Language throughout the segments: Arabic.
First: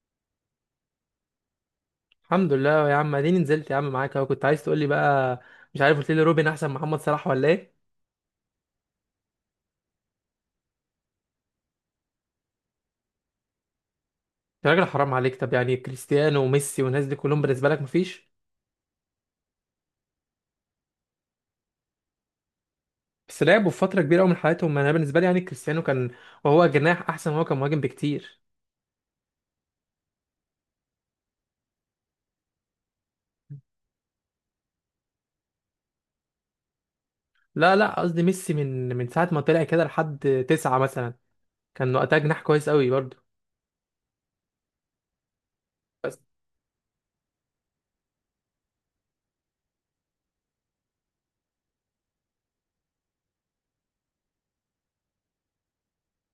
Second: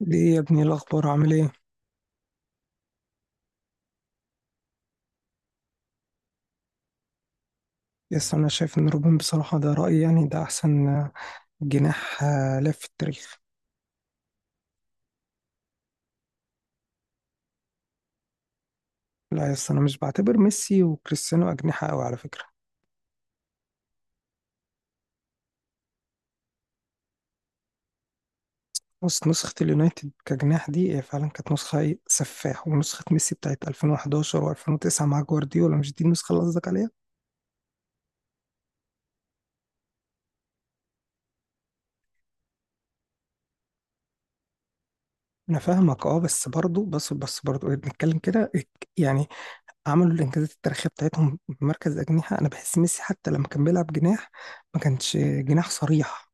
ليه يا ابني إيه الأخبار عامل ايه؟ الحمد لله يا عم، اديني نزلت يا عم معاك اهو. كنت عايز تقول لي بقى، مش عارف، قلت لي روبن احسن من محمد صلاح ولا ايه؟ يس، أنا شايف إن روبن بصراحة، ده رأيي يعني، ده أحسن جناح. لف في التاريخ. يا راجل حرام عليك. طب يعني كريستيانو وميسي والناس دي كلهم بالنسبه لك مفيش؟ لا يس، أنا مش بعتبر ميسي وكريستيانو أجنحة أوي على فكرة. بس لعبوا في فتره كبيره قوي من حياتهم. انا بالنسبه لي يعني كريستيانو كان وهو جناح احسن، وهو كان مهاجم بكتير. بص، نسخة اليونايتد كجناح دي هي فعلا كانت نسخة إيه؟ سفاح. ونسخة ميسي بتاعت 2011 و2009 مع جوارديولا، مش دي النسخة اللي قصدك عليها؟ لا لا، قصدي ميسي من ساعه ما طلع كده لحد تسعة مثلا كان وقتها جناح كويس قوي برضه. أنا فاهمك بس بس برضه، بس برضه إيه، بنتكلم كده إيه، يعني عملوا الإنجازات التاريخية بتاعتهم بمركز أجنحة. أنا بحس ميسي حتى لما كان بيلعب جناح، ما كانش جناح صريح،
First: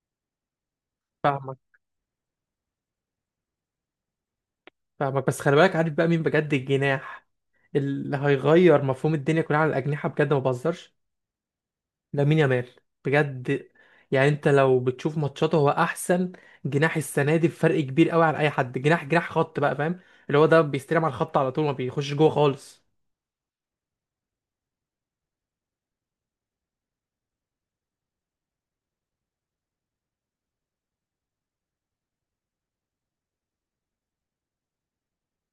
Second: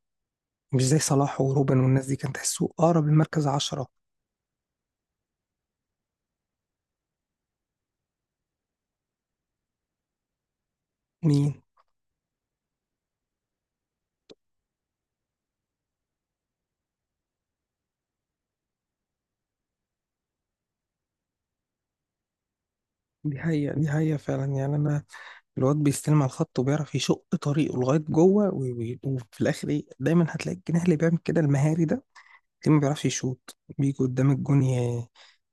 مش زي صلاح فاهمك، وروبن والناس دي، كان تحسه أقرب للمركز 10. فاهمك. بس خلي بالك، عارف بقى مين بجد الجناح اللي هيغير مفهوم الدنيا كلها على الاجنحه؟ بجد ما بهزرش، مين؟ لامين يامال، بجد. يعني انت لو بتشوف ماتشاته هو احسن جناح السنه دي بفرق كبير قوي عن اي حد. جناح جناح خط بقى، فاهم؟ اللي هو ده بيستلم على الخط على طول ما بيخش جوه خالص. دي حقيقة، دي حقيقة فعلا، يعني أنا الواد بيستلم على الخط وبيعرف يشق طريقه لغاية جوه، وفي الآخر إيه، دايما هتلاقي الجناح اللي بيعمل كده المهاري ده، تلاقيه ما بيعرفش يشوط، بيجي قدام الجون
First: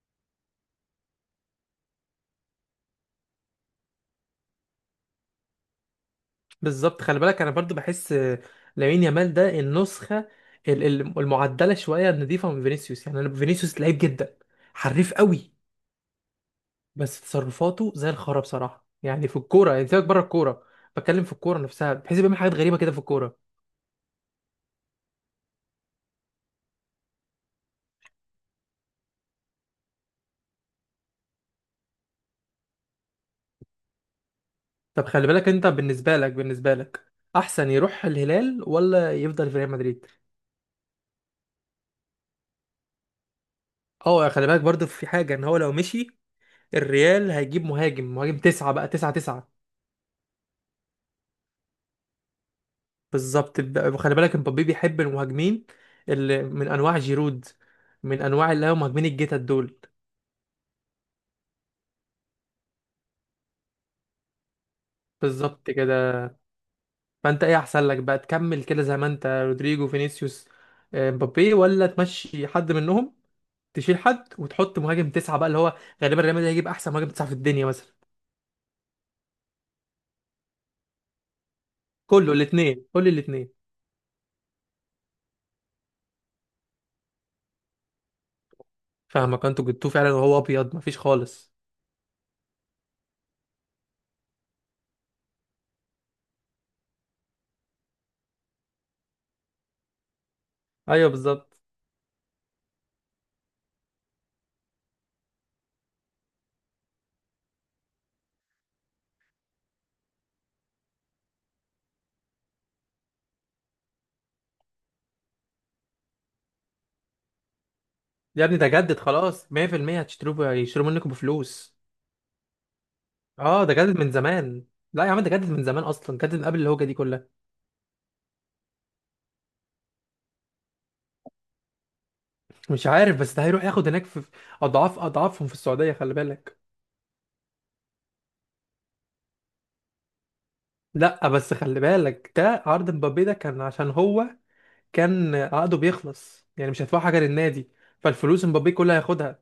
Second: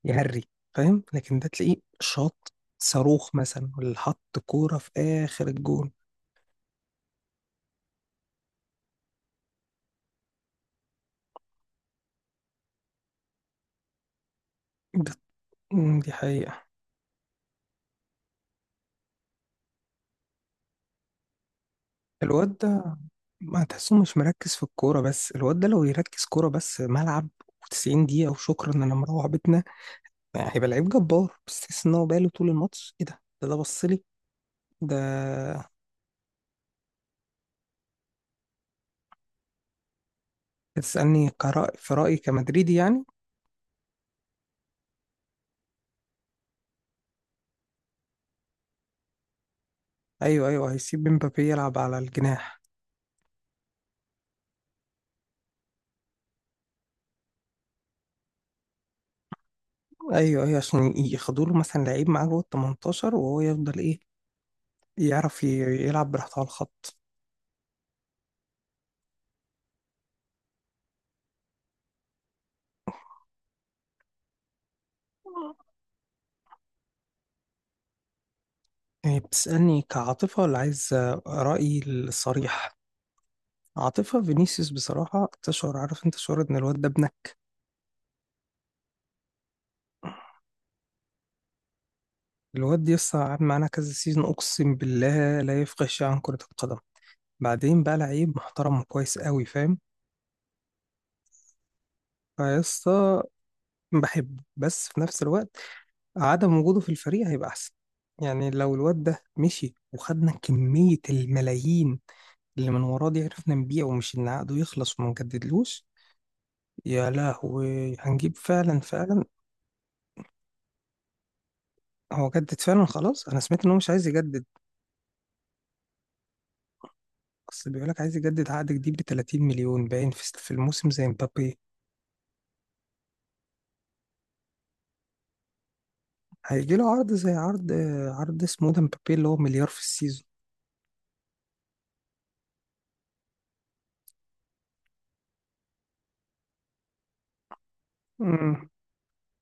يهري. فاهم؟ لكن ده تلاقيه شاط صاروخ مثلا، ولا حط كورة في آخر الجون. بالظبط. خلي بالك انا برضو بحس لامين يامال ده النسخه المعدله شويه النضيفه من فينيسيوس. يعني انا فينيسيوس لعيب جدا، ده- حريف قوي، دي حقيقة. بس تصرفاته زي الخرا بصراحه. يعني في الكوره، يعني سيبك بره الكوره، بتكلم في الكوره نفسها، بحيث بيعمل حاجات غريبه الواد كده في الكوره. ما تحسه مش مركز في الكورة، بس الواد ده لو يركز كورة بس، ملعب و90 دقيقة وشكرا إن أنا مروح بيتنا يعني، هيبقى لعيب جبار. بس تحس إن هو باله طول الماتش إيه، ده بص لي ده. طب خلي بالك انت، بالنسبه لك احسن يروح الهلال ولا يفضل في ريال مدريد؟ بتسألني كرأي؟ في رأيي كمدريدي يعني. اه. خلي بالك برضو في حاجه ان هو لو مشي الريال هيجيب مهاجم، مهاجم تسعة بقى، تسعة. أيوه أيوه، هيسيب مبابي يلعب على الجناح. بالظبط. خلي بالك مبابي بيحب المهاجمين اللي من انواع جيرود، من انواع اللي هم مهاجمين الجيتا دول. أيوه أيوه، عشان ياخدوا له مثلا لعيب معاه جوه ال 18، وهو يفضل إيه، يعرف بالظبط يلعب كده. براحته على الخط. فانت ايه احسن لك بقى؟ تكمل كده زي ما انت، رودريجو فينيسيوس مبابي، ولا تمشي حد منهم، تشيل حد وتحط مهاجم تسعة بقى، اللي هو غالبا ريال مدريد هيجيب احسن مهاجم تسعة في الدنيا مثلا. يعني بتسألني كعاطفة ولا عايز رأيي كله الصريح؟ الاثنين، كل الاثنين. عاطفة، فينيسيوس بصراحة تشعر، عارف انت شعور ان الواد ده ابنك؟ فاهمك، انتوا جبتوه فعلا وهو ابيض، مفيش خالص. الواد دي لسه قعد معانا كذا سيزون، اقسم بالله لا يفقه شيء عن كرة القدم. بعدين بقى لعيب محترم وكويس قوي، فاهم؟ ايوه بالظبط. فيسطا، بحبه، بس في نفس الوقت عدم وجوده في الفريق هيبقى احسن. يعني لو الواد ده مشي وخدنا كمية الملايين اللي من وراه دي، عرفنا نبيعه، ومش ان عقده يخلص وما نجددلوش، يا لهوي هنجيب، يا ابني ده فعلا جدد فعلا. خلاص 100%، هتشتروه، هيشتروا منكم بفلوس. هو جدد فعلا خلاص؟ انا سمعت اه ان ده هو مش جدد عايز من يجدد. زمان. لا يا عم، ده جدد من زمان اصلا، جدد من قبل الهوجه دي كلها. اصل بيقول لك عايز يجدد عقد جديد ب 30 مليون باين في في الموسم زي مبابي. مش عارف، بس ده هيروح ياخد هناك في اضعاف اضعافهم في السعوديه، خلي بالك. هيجي له عرض زي عرض، عرض اسمه ده مبابي، اللي هو مليار في السيزون. لا بس خلي بالك ده عرض مبابي، ده كان عشان هو كان عقده بيخلص، يعني مش هيدفع حاجه للنادي، فالفلوس امم، مبابي كلها هياخدها.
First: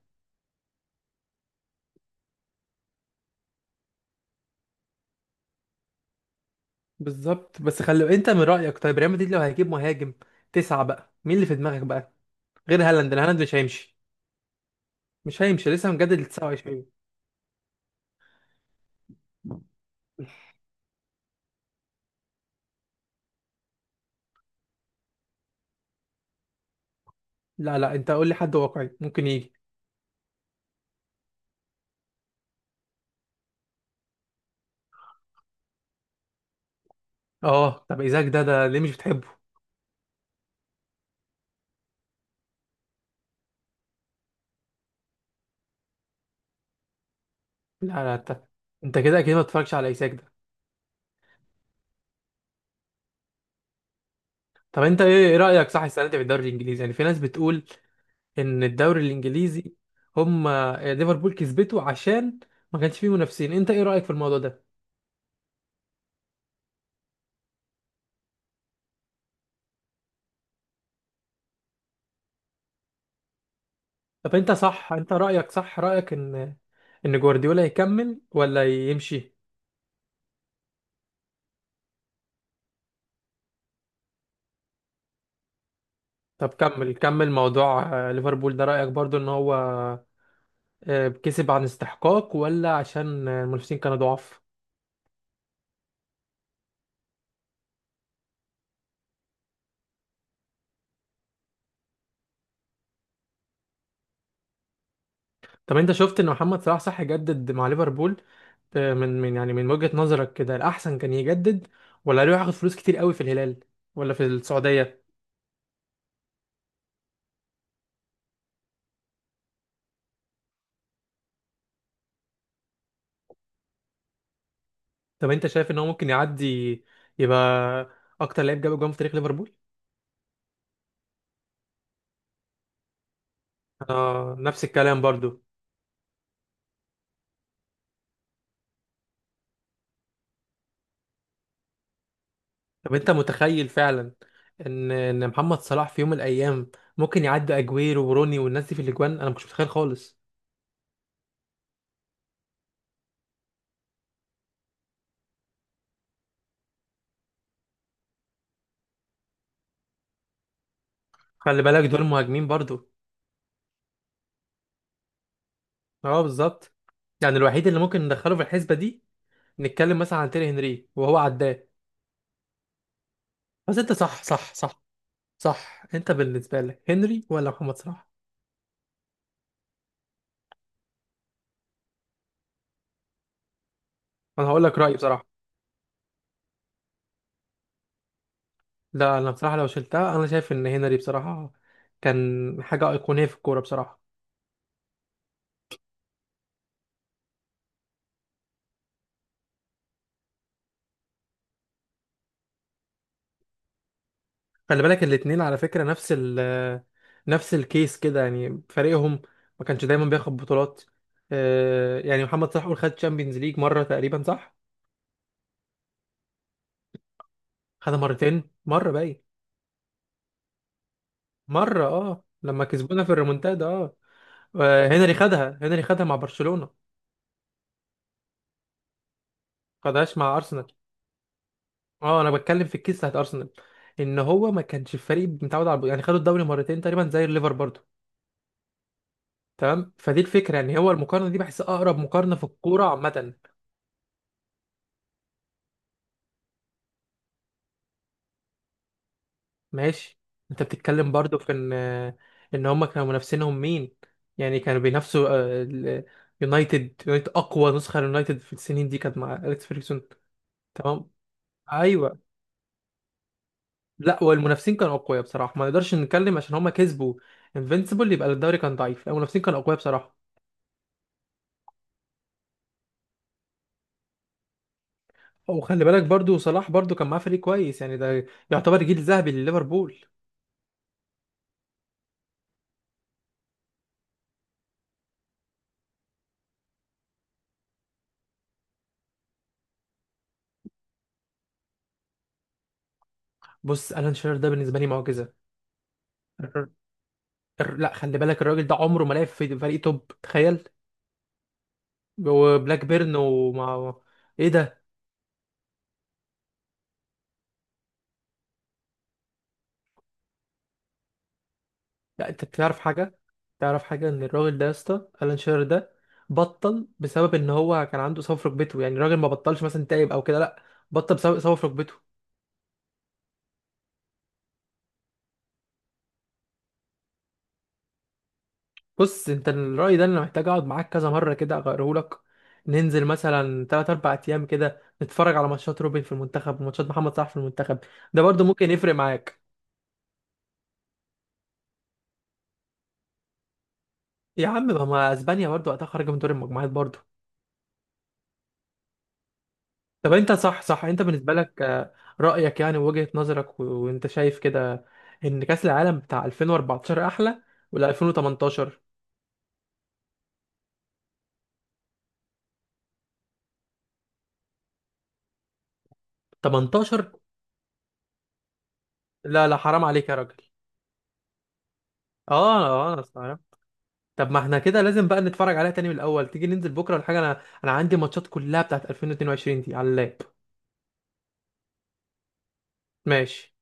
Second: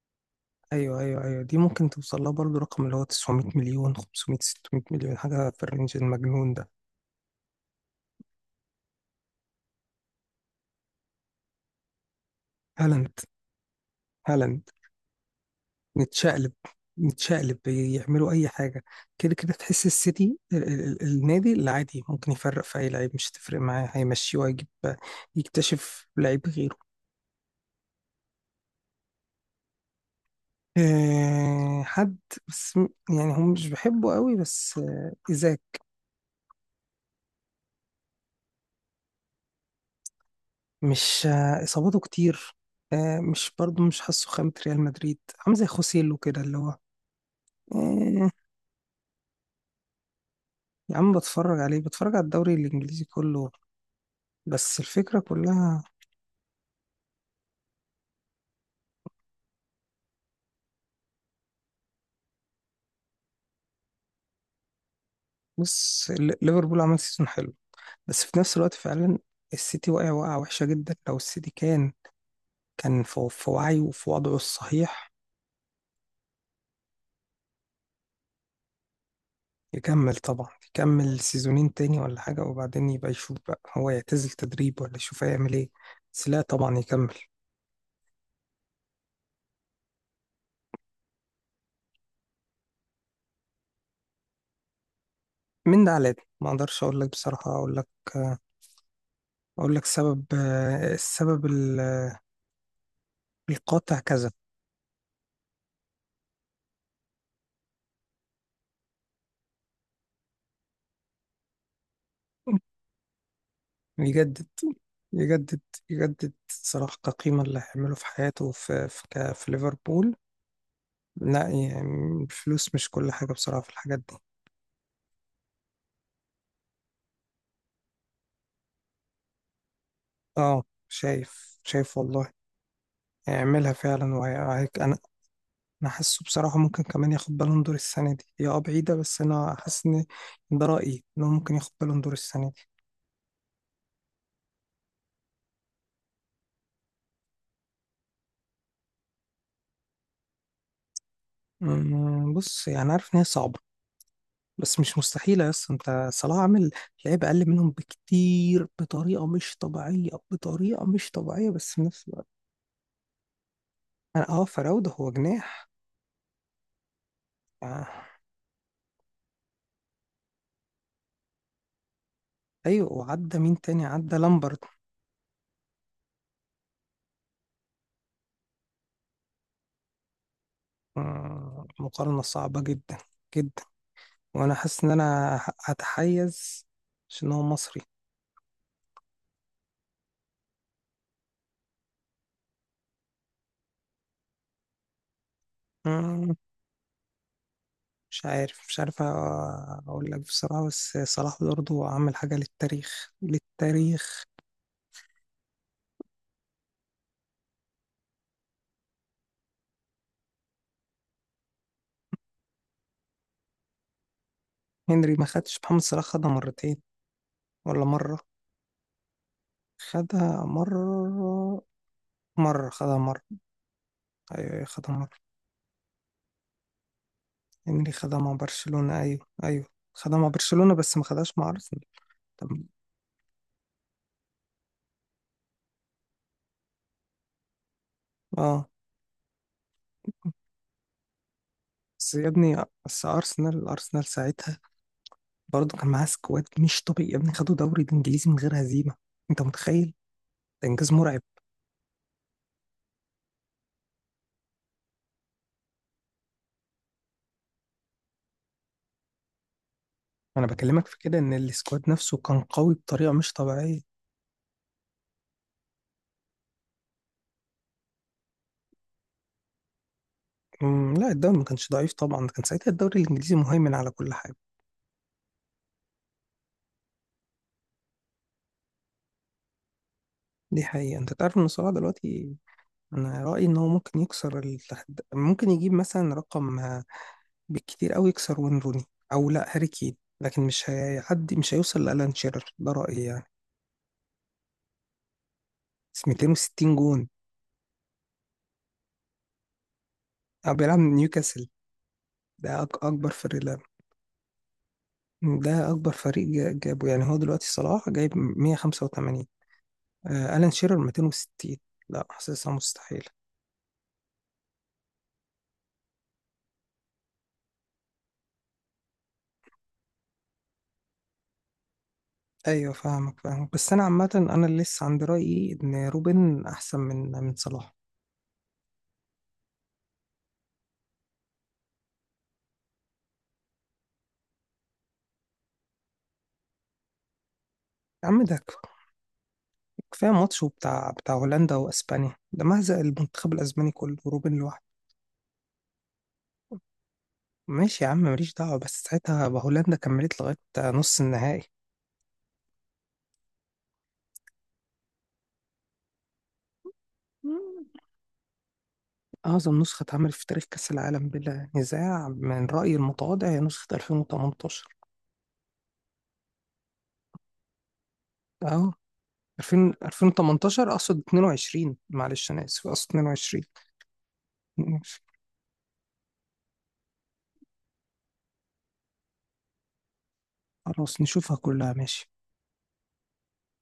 ايوه ايوه ايوه، دي ممكن توصل لها برضه، رقم اللي هو 900 مليون، 500، 600 مليون، حاجه في الرينج المجنون ده. بالظبط. بس خلي انت من رأيك، طيب ريال مدريد لو هيجيب مهاجم تسعة بقى مين اللي في دماغك بقى، غير هالاند هالاند، لأن هالاند مش هيمشي؟ هالاند. مش هيمشي، لسه مجدد ل نتشقلب، 29. نتشقلب يعملوا اي حاجه. كده كده تحس السيتي، النادي اللي عادي ممكن يفرق في اي لعيب، مش هتفرق معاه، هيمشيه وهيجيب، يكتشف لعيب. لا لا، انت قول لي حد واقعي ممكن يجي. حد، بس يعني هم مش بيحبوا قوي، بس إيزاك. اه طب ايزاك ده، ده ليه مش بتحبه؟ مش، إصاباته كتير. مش برضه مش حاسه خامة ريال مدريد، عامل زي خوسيلو كده اللي هو لا لا، آه، انت، انت كده اكيد ما بتتفرجش على ايزاك ده. يا عم بتفرج عليه، بتفرج على الدوري الإنجليزي كله، بس طب انت الفكرة ايه، ايه رأيك كلها. صح السنة دي في الدوري الانجليزي؟ يعني في ناس بتقول ان الدوري الانجليزي، هم ليفربول كسبته عشان ما كانش فيه منافسين. انت ايه رأيك في الموضوع ده؟ بص، ليفربول عمل سيزون حلو، بس في نفس الوقت فعلا السيتي واقع وقعة وحشة جدا، لو السيتي كان كان في في وعيه وفي طب وضعه انت صح، الصحيح. انت رأيك صح، رأيك ان ان جوارديولا يكمل ولا يمشي؟ يكمل طبعا، يكمل سيزونين تاني ولا حاجة، وبعدين يبقى يشوف بقى هو يعتزل تدريب ولا يشوف هيعمل ايه، بس لا طب طبعا كمل، يكمل. كمل موضوع ليفربول ده. رأيك برضو ان هو كسب عن استحقاق، ولا عشان المنافسين كانوا ضعاف؟ من ده على ده ما اقدرش اقول لك بصراحة، اقول لك، اقول لك سبب، السبب القاطع كذا. طب انت شفت ان محمد صلاح صح يجدد مع ليفربول، من يعني من وجهة نظرك كده الأحسن كان يجدد، ولا يروح ياخد فلوس كتير قوي في الهلال ولا في يجدد، السعودية؟ يجدد، يجدد صلاح كقيمة اللي هيعمله في حياته، في ليفربول. لا يعني الفلوس مش كل حاجة بصراحة في الحاجات دي. طب انت شايف ان هو ممكن يعدي، يبقى اكتر لعيب جاب جون في تاريخ ليفربول؟ اه، شايف شايف والله، هيعملها فعلا انا نفس وهي. الكلام انا برضو. حاسه بصراحه ممكن كمان ياخد بالون دور السنه دي، هي بعيده بس انا حاسس ان ده رايي، ان هو ممكن ياخد بالون دور السنه دي. طب انت متخيل فعلا ان ان محمد صلاح في يوم من الايام ممكن يعدي اجويرو وروني والناس دي في الاجوان؟ انا ما كنتش متخيل خالص. بص يعني، عارف ان هي صعبه بس مش مستحيله يا اسطى. انت صلاح عامل لعيبه اقل منهم بكتير بطريقه مش طبيعيه، بطريقه مش طبيعيه، خلي بس في بالك دول نفس الوقت مهاجمين برضو. انا فراوده هو جناح. اه بالظبط. يعني الوحيد اللي آه. ممكن ندخله في الحسبه دي نتكلم مثلا عن تيري هنري وهو عداه. ايوه، وعدى مين بس تاني؟ انت عدى صح صح لامبرد. صح، صح انت بالنسبه لك هنري ولا محمد صلاح؟ أمم، مقارنه صعبه جدا جدا، انا وانا هقول لك حاسس ان رايي بصراحه. انا هتحيز عشان هو لا انا بصراحه لو شلتها انا شايف ان هنري بصراحه كان حاجه ايقونيه في الكوره بصراحه. مصري. مش عارف، مش عارف اقول لك بصراحة، بس صلاح برضه عمل حاجة للتاريخ، للتاريخ. خلي بالك الاتنين على فكرة نفس ال نفس الكيس كده، يعني فريقهم ما كانش دايما بياخد بطولات. يعني محمد صلاح قول خد تشامبيونز ليج مرة تقريبا صح؟ هنري ما خدش، محمد صلاح خدها مرتين ولا خدها مرة؟ مرتين، مرة باين، خدها مرة، مرة اه لما مرة خدها كسبونا في مرة. الريمونتادا اه. ايوه، أيوة، خدها مرة. هنري خدها، هنري خدها مع برشلونة، هنري خدها مع برشلونة، ايوه ايوه. خدها خدهاش مع مع أرسنال. برشلونة بس ما خدهاش مع ارسنال. اه انا طب بتكلم في الكيس بتاعت أرسنال، ان هو ما كانش الفريق متعود على، يعني خدوا الدوري مرتين تقريبا زي الليفر برضه. اه تمام. فدي الفكرة، يعني هو المقارنة دي بحس أقرب بس يا مقارنة في ابني، الكورة بس عامة. ارسنال، ارسنال ساعتها برضه كان معاه سكواد مش طبيعي يا ابني، خدوا دوري الانجليزي من غير هزيمة، انت متخيل؟ ماشي. انت ده انجاز بتتكلم مرعب. برضو في ان، ان هم كانوا منافسينهم مين؟ يعني كانوا بينافسوا يونايتد، يونايتد اقوى نسخه ليونايتد في السنين دي كانت مع اليكس فيرجسون. انا بكلمك في تمام، كده ان السكواد نفسه ايوه. كان قوي بطريقه مش طبيعيه. لا والمنافسين كانوا اقوياء بصراحه، ما نقدرش نتكلم عشان هم كسبوا انفينسيبل يبقى الدوري كان ضعيف، لا، المنافسين كانوا اقوياء بصراحه. أمم، لا الدوري ما كانش ضعيف طبعا، كان ساعتها الدوري الانجليزي مهيمن على كل حاجه. وخلي بالك برضو صلاح برضو كان معاه فريق كويس، يعني ده يعتبر جيل ذهبي لليفربول. دي حقيقه. انت تعرف ان صلاح دلوقتي، انا رايي ان هو ممكن يكسر ممكن يجيب مثلا رقم، بالكتير قوي يكسر وين روني، او لا هاري كين، لكن مش هيعدي، مش هيوصل لالان شيرر، ده رايي يعني. بص الان شيرر ده بالنسبه لي معجزه. بس الر- 260 جون. لا خلي بالك الراجل ده عمره ما لعب في فريق توب، أو تخيل، بيلعب من نيوكاسل. ده وبلاك اكبر بيرن فريق. لا ومع ايه ده. ده اكبر فريق جابه. يعني هو دلوقتي صلاح جايب 185، ألان شيرر 260. لا لا انت حاسسها بتعرف مستحيلة. حاجه، تعرف حاجه ان الراجل ده يا اسطى الان شيرر ده بطل بسبب ان هو كان عنده إصابة في ركبته. يعني الراجل ما بطلش مثلا تعب او كده، لا، بطل بسبب اصابه في ركبته. أيوة فاهمك، فاهمك، بس أنا عامة أنا اللي لسه عند رأيي إن روبن أحسن من صلاح. بص انت الراي ده انا محتاج اقعد معاك كذا مره كده اغيره لك. ننزل مثلا 3 4 ايام كده نتفرج على ماتشات روبن في المنتخب وماتشات محمد صلاح في المنتخب، يا ده عم ده برضو ممكن يفرق معاك. كفاية ماتشه بتاع هولندا وأسبانيا ده مهزق المنتخب الأسباني كله، وروبن يا لوحده. عم، ما اسبانيا برضو وقتها خارجه من دور المجموعات برضو. ماشي يا عم ماليش دعوة، بس ساعتها هولندا طب كملت انت لغاية صح، صح نص انت بالنسبه النهائي. لك رايك، يعني وجهه نظرك وانت شايف كده ان كاس العالم بتاع 2014 احلى ولا 2018؟ أعظم نسخة اتعملت في تاريخ كأس العالم بلا نزاع من رأيي المتواضع هي نسخة 2018. 18؟ أهو لا لا، 2000، حرام عليك يا راجل. 2018 اقصد 22، معلش انا اسف اه اقصد اه، انا استغربت. 22. طب ما احنا كده لازم بقى نتفرج عليها تاني من الاول. تيجي ننزل بكره ولا حاجه؟ انا، انا عندي ماتشات كلها بتاعت 2022 دي على اللاب. خلاص نشوفها كلها، ماشي. ماشي.